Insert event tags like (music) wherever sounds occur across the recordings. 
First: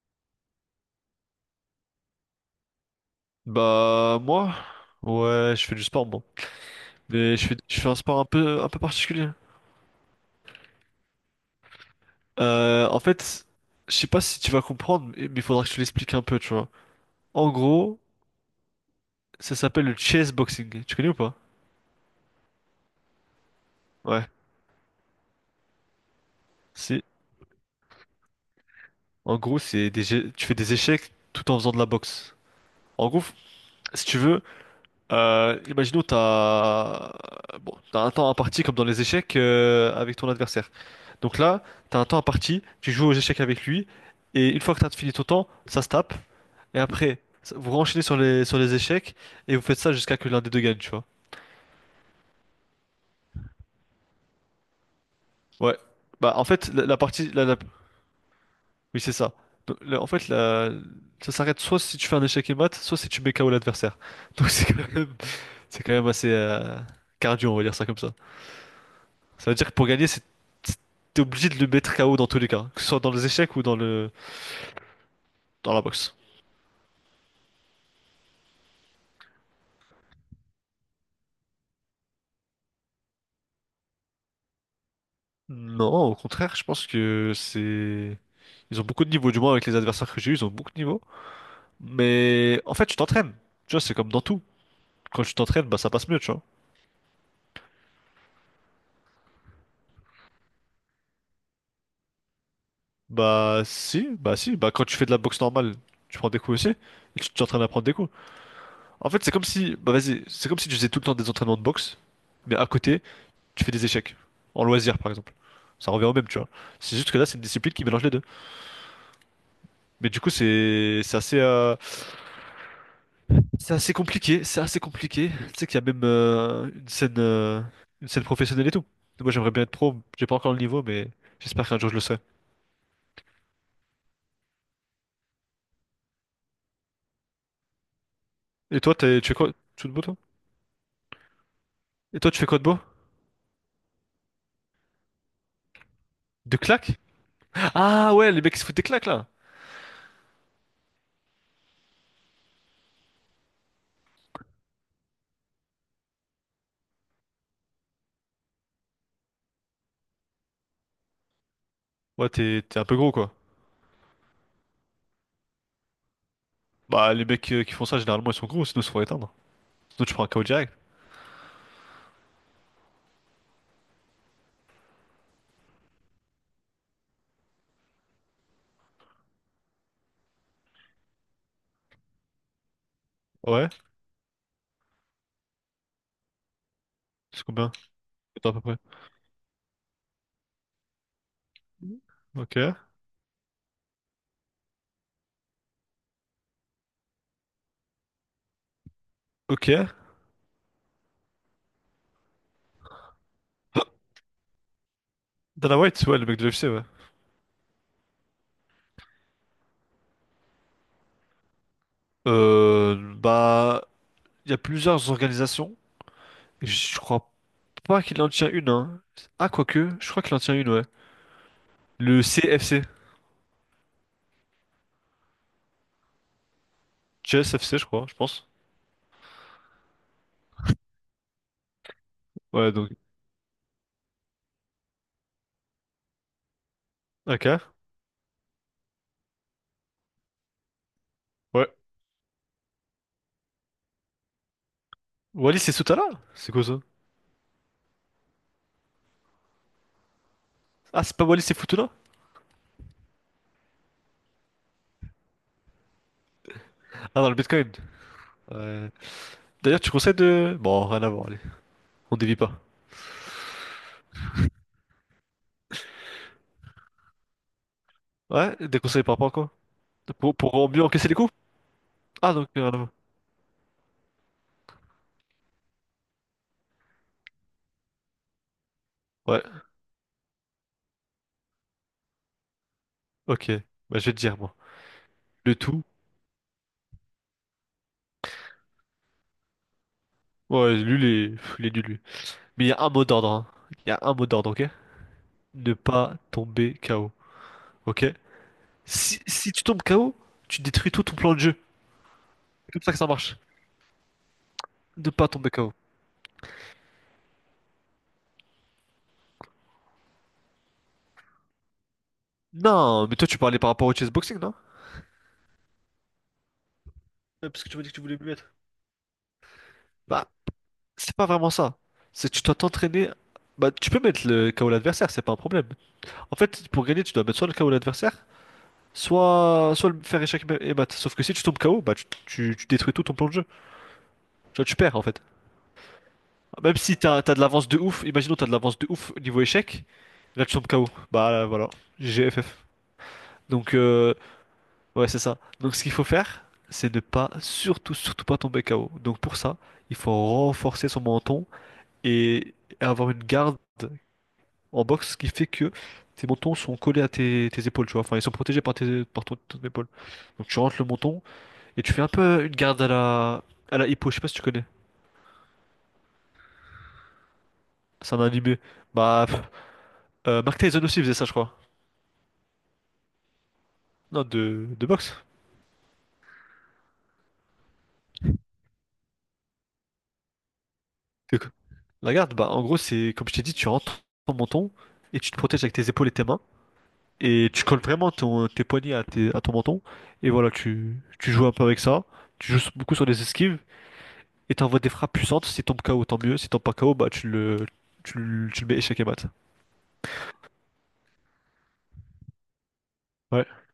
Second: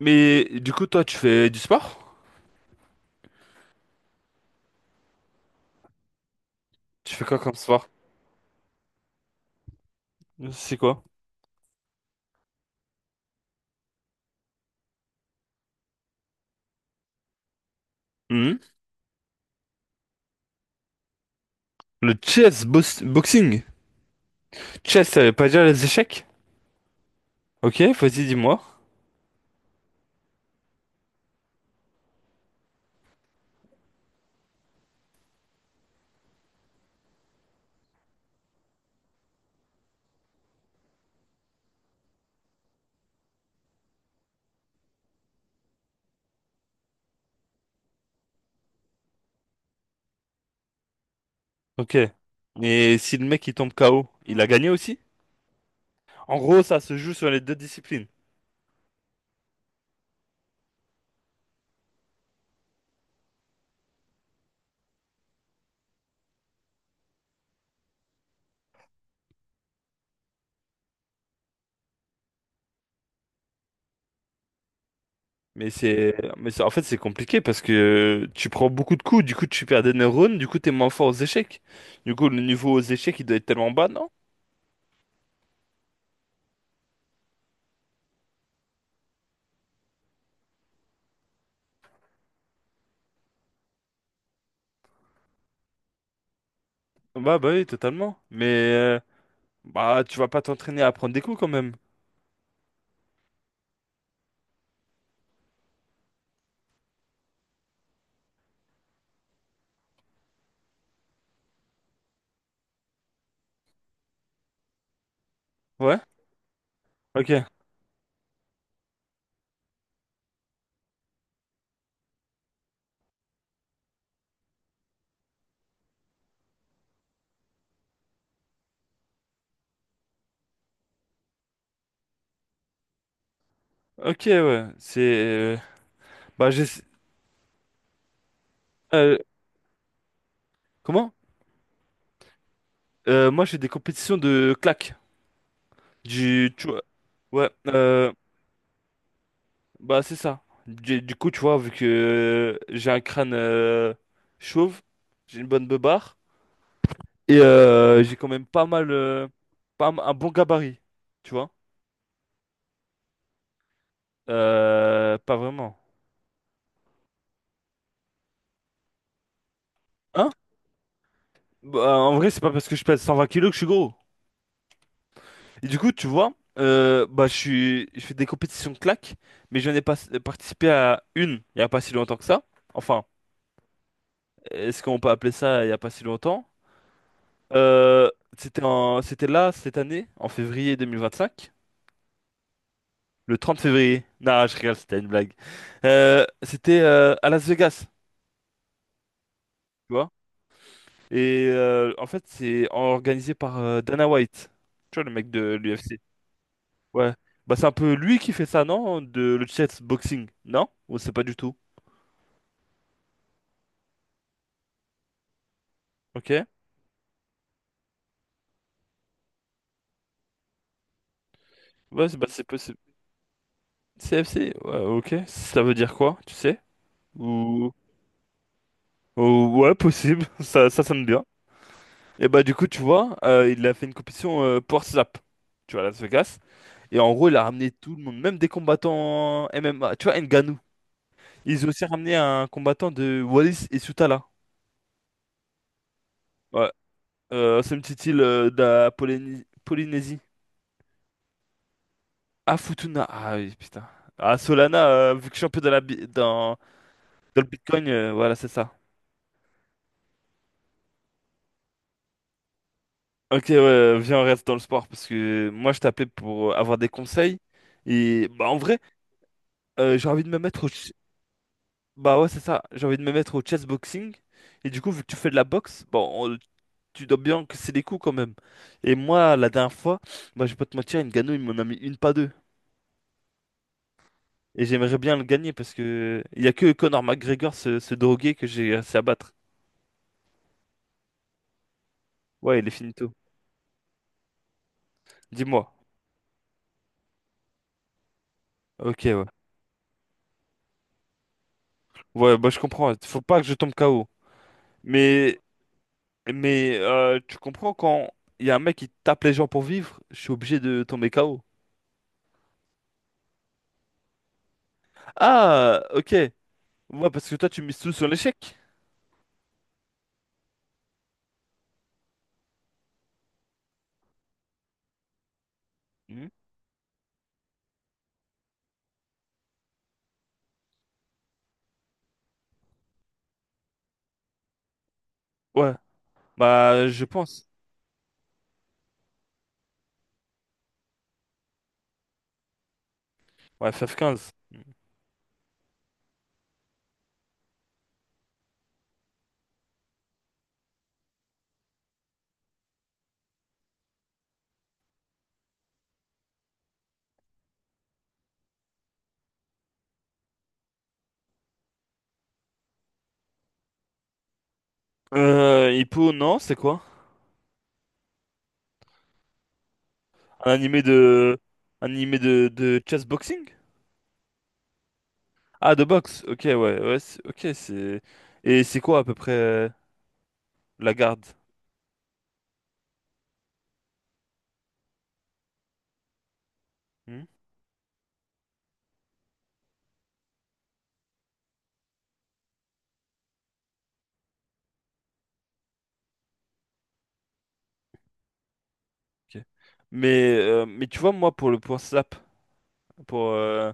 Mais du coup, toi, tu fais du sport? Bah moi, ouais, je fais du sport moi. Tu fais Mais quoi je comme fais, je fais sport? un sport un peu particulier. C'est quoi? En fait, je sais pas si tu vas comprendre, mais il faudra que je te l'explique un peu, tu vois. En gros, Mhm. ça s'appelle le chess boxing. Tu connais ou pas? Le chess boxing. Ouais. Chess, ça veut pas dire les échecs? C'est, Ok, vas-y, dis-moi. En gros, c'est tu fais des échecs tout en faisant de la boxe. En gros, si tu veux. Imaginons, t'as un temps imparti comme dans les échecs, avec ton adversaire. Donc là, t'as un temps imparti, tu joues aux échecs avec lui, et une fois que t'as fini ton temps, ça se tape, et après, vous renchaînez sur les échecs, et vous faites ça jusqu'à que l'un des deux gagne, tu vois. Ok. Mais si le mec il tombe KO, il a gagné aussi? Ouais. Bah En en gros, fait, ça la, se la joue sur partie, les deux disciplines. oui c'est ça. Donc, en fait, ça s'arrête soit si tu fais un échec et mat, soit si tu mets KO l'adversaire. Donc c'est quand même assez, cardio, on va dire ça comme ça. Ça veut dire que pour gagner, c'est t'es obligé de le mettre KO dans tous les cas, que ce soit dans les échecs ou dans le Mais dans la c'est, boxe. mais c'est- en fait, c'est compliqué parce que tu prends beaucoup de coups, du coup, tu perds des neurones, du coup, t'es moins fort aux échecs. Du coup, le niveau aux échecs, il doit être tellement bas, non? Non, au contraire, je pense que c'est ils ont beaucoup de niveaux, du moins avec les adversaires que j'ai eu, ils ont beaucoup de niveaux. Mais en fait, tu t'entraînes. Tu vois, c'est comme dans tout. Quand tu t'entraînes, bah ça passe mieux, tu vois. Bah, oui, totalement. Mais, euh, bah, tu vas pas t'entraîner à prendre des coups quand même. Bah si, bah si, bah quand tu fais de la boxe normale, tu prends des coups aussi, et tu t'entraînes à prendre des coups. En fait, c'est comme si, bah vas-y, c'est comme si tu faisais tout le temps des entraînements de boxe, mais à côté, tu fais des échecs, en loisir par exemple. Ça Ouais? revient au même, tu vois. C'est juste que là, c'est une Ok. discipline qui mélange les deux. Mais du coup, c'est assez, c'est assez compliqué, c'est assez compliqué. Tu sais qu'il y a même, une scène professionnelle et tout. Moi, j'aimerais bien être pro. J'ai pas encore le niveau, mais j'espère qu'un jour je le serai. Ok, ouais. C'est. Bah, j'ai. Et toi, euh, tu fais quoi? Tu fais de beau, toi? comment? Et toi, tu fais quoi de beau? Moi, j'ai des compétitions de claques. Du. De Tu vois. claques? Ouais. Ah ouais, les mecs qui se foutent des claques là. Bah, c'est ça. Du coup, tu vois, vu que j'ai un crâne chauve, j'ai une bonne beubare. Et j'ai quand même pas mal. Pas un bon gabarit. Tu vois? Ouais, t'es un peu gros quoi. Pas vraiment. Bah, les mecs, qui font ça, généralement, ils sont gros, sinon ils se font éteindre. Sinon, tu prends un Hein? KO direct. Bah, en vrai, c'est pas parce que je pèse 120 kilos que je suis gros. Et du coup, tu vois, bah, je fais des compétitions de claques, mais je n'ai pas participé à une il n'y a pas si longtemps que ça. Enfin, Ouais, est-ce qu'on peut appeler ça il n'y a pas si longtemps? c'est combien? Euh, C'est à peu c'était près. en, c'était là, cette année, en février 2025, Ok, le 30 février. Non, je rigole, c'était une blague. C'était à Las Vegas, tu ok. vois. Et en fait, c'est organisé par Dana White, tu vois, le mec de Dana l'UFC. White, ouais, le mec de l'UFC, ouais. Ouais. Bah, c'est un peu lui qui fait ça, non? De le chess boxing, non? Ou c'est pas du tout? Bah, il y a plusieurs organisations. Ok. Je crois pas qu'il en tient une, hein. Ah, quoique, je crois qu'il en tient une, ouais. Ouais, Le c'est possible. CFC. CFC, ouais, ok. Ça veut dire quoi, tu sais? Ou... CFC, je crois, je pense. Ouais, possible. (laughs) Ça sonne bien. Et bah, du coup, Ouais, tu donc. vois, il a fait une compétition Power Slap, tu vois, à Las Vegas. Et en gros, il a Ok. ramené tout le monde, même des combattants MMA. Tu vois, Ngannou. Ils Ouais. ont aussi ramené un combattant de Wallis et Sutala. Wallis et Soutala? C'est quoi Ouais, ça? C'est une petite île de la Polynésie. Ah, c'est pas Wallis et Futuna? Ah, Futuna. Ah oui, putain. Ah, Solana, vu que je suis un peu dans la, bi- dans, Ah, dans le dans le Bitcoin. Bitcoin, voilà, c'est ça. Ouais. D'ailleurs, tu conseilles de. Bon, rien à voir, allez. On dévie pas. Ok, ouais, viens, on reste dans le sport parce que moi je t'appelais pour avoir des conseils et bah Ouais, en vrai des conseils par rapport à quoi? J'ai envie de Pour, me mettre au pour mieux ch- encaisser les coups? bah ouais, Ah, c'est donc, ça, rien à j'ai voir. envie de me mettre au chess boxing et du coup vu que tu fais de la boxe bon tu dois bien que c'est des coups quand même et moi Ouais, la dernière fois bah je vais pas te mentir, Ngannou il m'en a mis une pas deux ok. Bah, je vais te dire, moi. et j'aimerais bien le gagner Le parce tout. que il y a que Conor McGregor, ce drogué que j'ai réussi à battre. Ouais, lui, pff, il est nul, lui. Ouais, Mais il il est y a un mot finito. d'ordre, hein. Il y a un mot d'ordre, ok? Dis-moi. Ne pas tomber KO, ok? Ok, Si, ouais, si tu tombes KO, tu détruis tout ton plan de jeu. ouais, bah je C'est comme ça comprends, que ça faut marche. pas que je tombe KO, Ne pas mais... tomber KO. Mais tu comprends quand il y a un mec qui tape les gens pour vivre, je suis obligé de tomber KO. Non, mais toi tu parlais par rapport au chessboxing, non? Ah, ok. Ouais, parce que toi, tu Parce que tu mises m'as dit tout que tu sur voulais me mettre. l'échec. Bah, c'est pas vraiment ça. C'est que tu dois t'entraîner. Bah, tu peux mettre le KO l'adversaire, c'est pas un problème. Mhm. En fait, pour gagner, tu dois mettre soit le KO l'adversaire, soit le faire échec et mat. Sauf que si tu tombes KO, bah, tu détruis tout ton plan de jeu. Tu vois, tu perds en fait. Ouais, Ah, même bah si je t'as de pense. l'avance de ouf, imaginons t'as de l'avance de ouf au niveau échec, là tu tombes KO. Bah voilà, GGFF. Ouais, Donc, f 15. ouais c'est ça. Donc ce qu'il faut faire, c'est ne pas surtout surtout pas tomber KO. Donc pour ça, il faut renforcer son menton et avoir une garde en boxe qui fait que tes mentons sont collés à tes épaules, tu vois. Enfin ils sont protégés par tes par ton épaule. Donc tu rentres le menton et tu fais un peu une garde à la hippo, je sais pas si tu connais. Hippo, non, c'est quoi? C'est un animé. Bah, Un Mark animé Tyson aussi faisait ça, je de... crois. Un animé de chess boxing? Non, de, boxe. Ah, de boxe. Ok, ouais, ouais, ok, c'est... Et c'est quoi à peu près la garde? C'est La garde, bah, en gros, c'est comme je t'ai dit, tu rentres ton menton et tu te protèges avec tes épaules et tes mains. Hmm, Et tu colles vraiment tes poignets à ton menton. Et voilà, tu joues un peu avec ça. Tu joues beaucoup sur les esquives et t'envoies des frappes puissantes. Si tombe KO, tant mieux. Si tombe pas KO, bah, tu le mets échec et mat. ok. Mais, tu vois, moi, pour le point slap, pour, Ouais. euh,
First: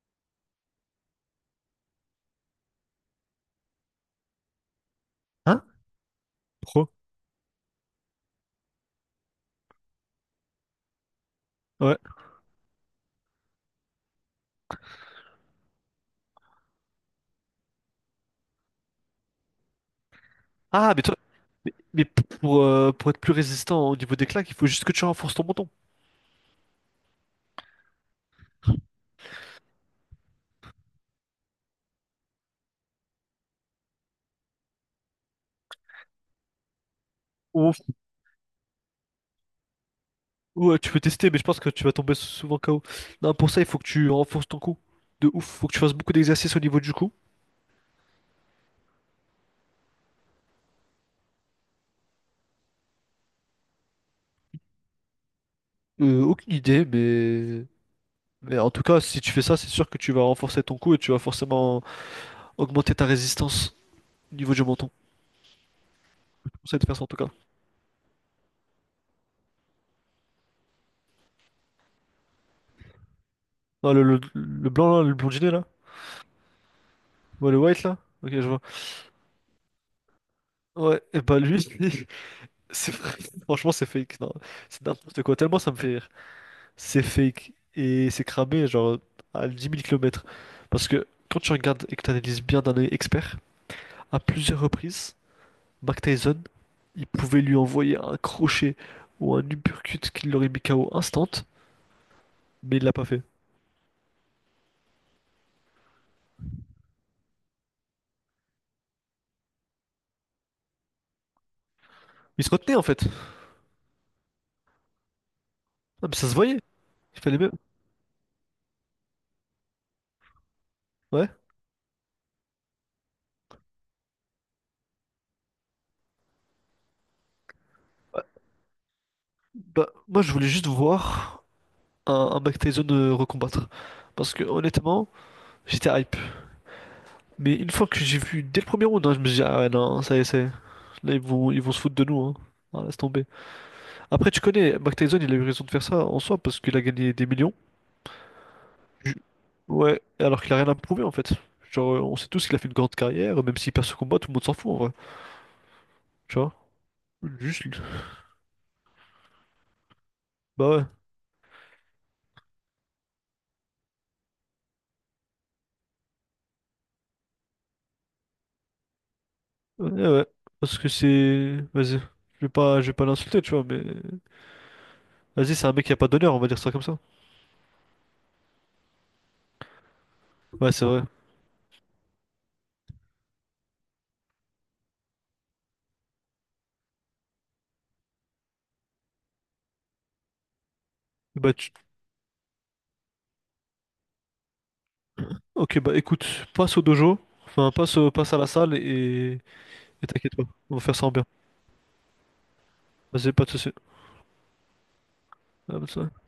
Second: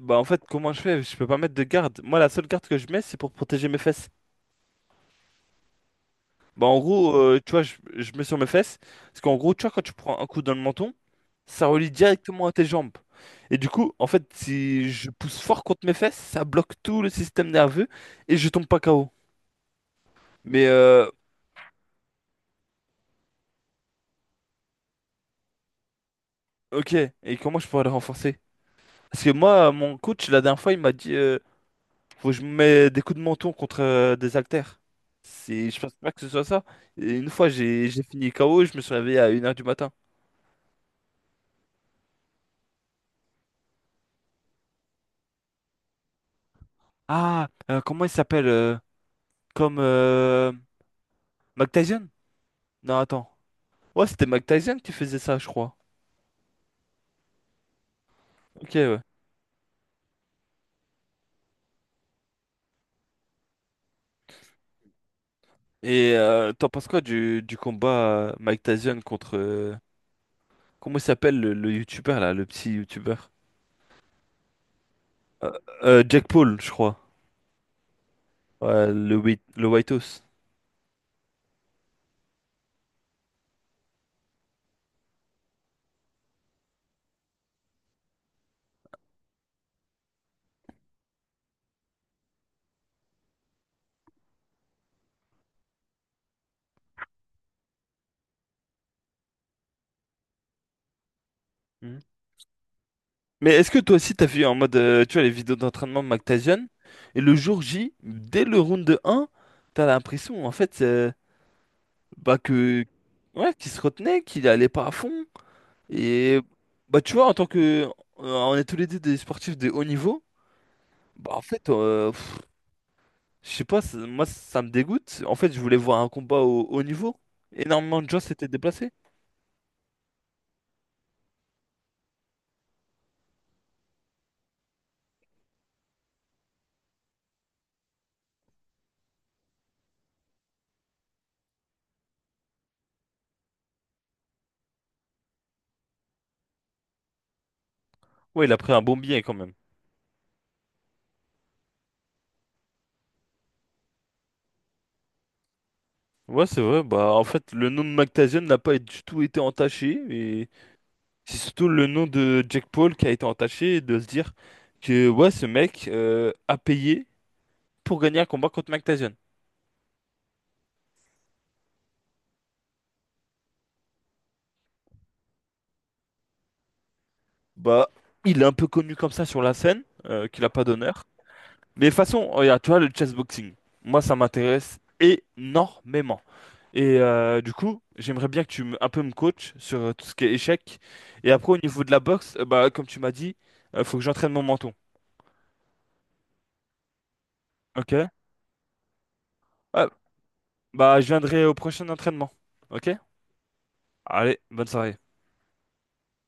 Bah en fait, comment je fais? Je peux pas mettre de garde. Moi, la seule garde que je mets, c'est pour protéger mes fesses. Hein? Bah en Pro. gros, tu vois, je mets sur mes fesses. Parce qu'en gros, tu vois, quand tu prends un coup dans le menton, ça relie Ouais. directement à tes jambes. Et du coup, en fait, si je pousse fort contre mes fesses, ça bloque tout le système nerveux et je tombe pas KO. Mais Ah, mais toi, mais pour être plus résistant au niveau des claques, il faut juste que tu renforces ton menton. ok, et comment je pourrais le renforcer? Parce que moi, mon coach, la dernière fois, il m'a dit... Faut que je me mette des coups de menton contre des haltères. Je pense pas que ce soit ça. Et une fois, Au j'ai fini KO, je me suis réveillé à une heure du matin. Ouais, tu peux tester, mais je pense que tu vas tomber souvent KO. Non, pour ça, il faut que tu renforces ton cou. De ouf, faut que tu fasses beaucoup d'exercices au niveau du cou. Ah, comment il s'appelle comme Mike Tyson? Non, attends. Ouais, c'était Mike Tyson qui faisait ça, je crois. Aucune idée, mais... en Ok, tout cas, ouais. si tu fais ça, c'est sûr que tu vas renforcer ton cou et tu vas forcément augmenter ta résistance au niveau du menton. Et Je te t'en conseille de penses faire quoi ça en tout cas. du combat Mike Tyson contre... comment il s'appelle le youtubeur, là, le petit youtubeur? Non, le blanc là, le Euh, blondinet là? Jack Paul, je crois. Ouais, le white là? Ok, je vois. Ouais, le White House. Ouais, et bah lui, (laughs) c'est franchement, c'est fake. Non, c'est n'importe quoi. Tellement ça me fait rire. C'est fake et c'est cramé genre à 10 000 kilomètres. Parce que quand tu regardes et que tu analyses bien d'un œil expert, à plusieurs reprises, Mike Tyson, il pouvait lui envoyer un crochet ou un uppercut qui l'aurait mis KO instant, mais il l'a pas fait. Mais est-ce que toi aussi t'as vu en mode, tu vois, les vidéos d'entraînement de Mactasian, et le jour J, dès le round 1, t'as l'impression en fait, bah Il se retenait en que fait. ouais, qu'il se retenait, qu'il allait pas à fond. Ah, mais ça se Et voyait. bah tu Il vois, en fallait tant même. que on est tous les deux des sportifs de haut niveau, Ouais. bah en fait, je sais pas, moi ça me dégoûte. En fait, je voulais voir un combat au haut niveau. Énormément de gens Ouais. s'étaient déplacés. Bah, moi je voulais juste voir un Mike Tyson, recombattre. Parce que honnêtement, j'étais hype. Mais une fois que j'ai vu dès le premier round, hein, je me suis dit, ah ouais, non, ça y est. Là, ils vont se foutre de nous, hein. Ah, laisse tomber. Après, tu connais, Mike Tyson, il a eu raison de faire ça en soi parce qu'il a gagné des millions. Ouais, il a pris un bon Ju- billet quand même. Ouais, alors qu'il a rien à prouver en fait. Genre, on sait tous qu'il a fait une grande carrière, même s'il perd ce combat, tout le monde s'en fout en vrai. Tu Ouais, vois? c'est vrai, bah en fait, le Juste. nom de Mactasian n'a pas du tout été entaché. Bah ouais. C'est surtout le nom de Jack Paul qui a été entaché et de se dire que ouais, ce mec a payé pour gagner un combat contre Mike Tyson. Ouais, ouais. Parce que c'est. Vas-y. Je vais pas l'insulter, tu vois, mais. Vas-y, c'est un mec qui a pas d'honneur, on va dire ça comme ça. Bah, il est un peu connu comme ça sur la scène, qu'il a pas Ouais, c'est vrai. d'honneur. Mais de toute façon, regarde, tu vois, le chessboxing, moi ça m'intéresse énormément. Et du coup, j'aimerais bien que tu me, un peu me coaches sur tout ce qui est échec. Et après, Bah, au tu- niveau de la boxe, bah, comme tu m'as dit, faut que j'entraîne mon menton. Ok, bah écoute, passe au dojo. Enfin, Ok? Passe à la salle et. Ouais, Et t'inquiète pas. On va faire bah, je ça en bien. viendrai au prochain entraînement. Ok? Vas-y, pas de soucis. Allez, bonne soirée. Ah, bah, ça-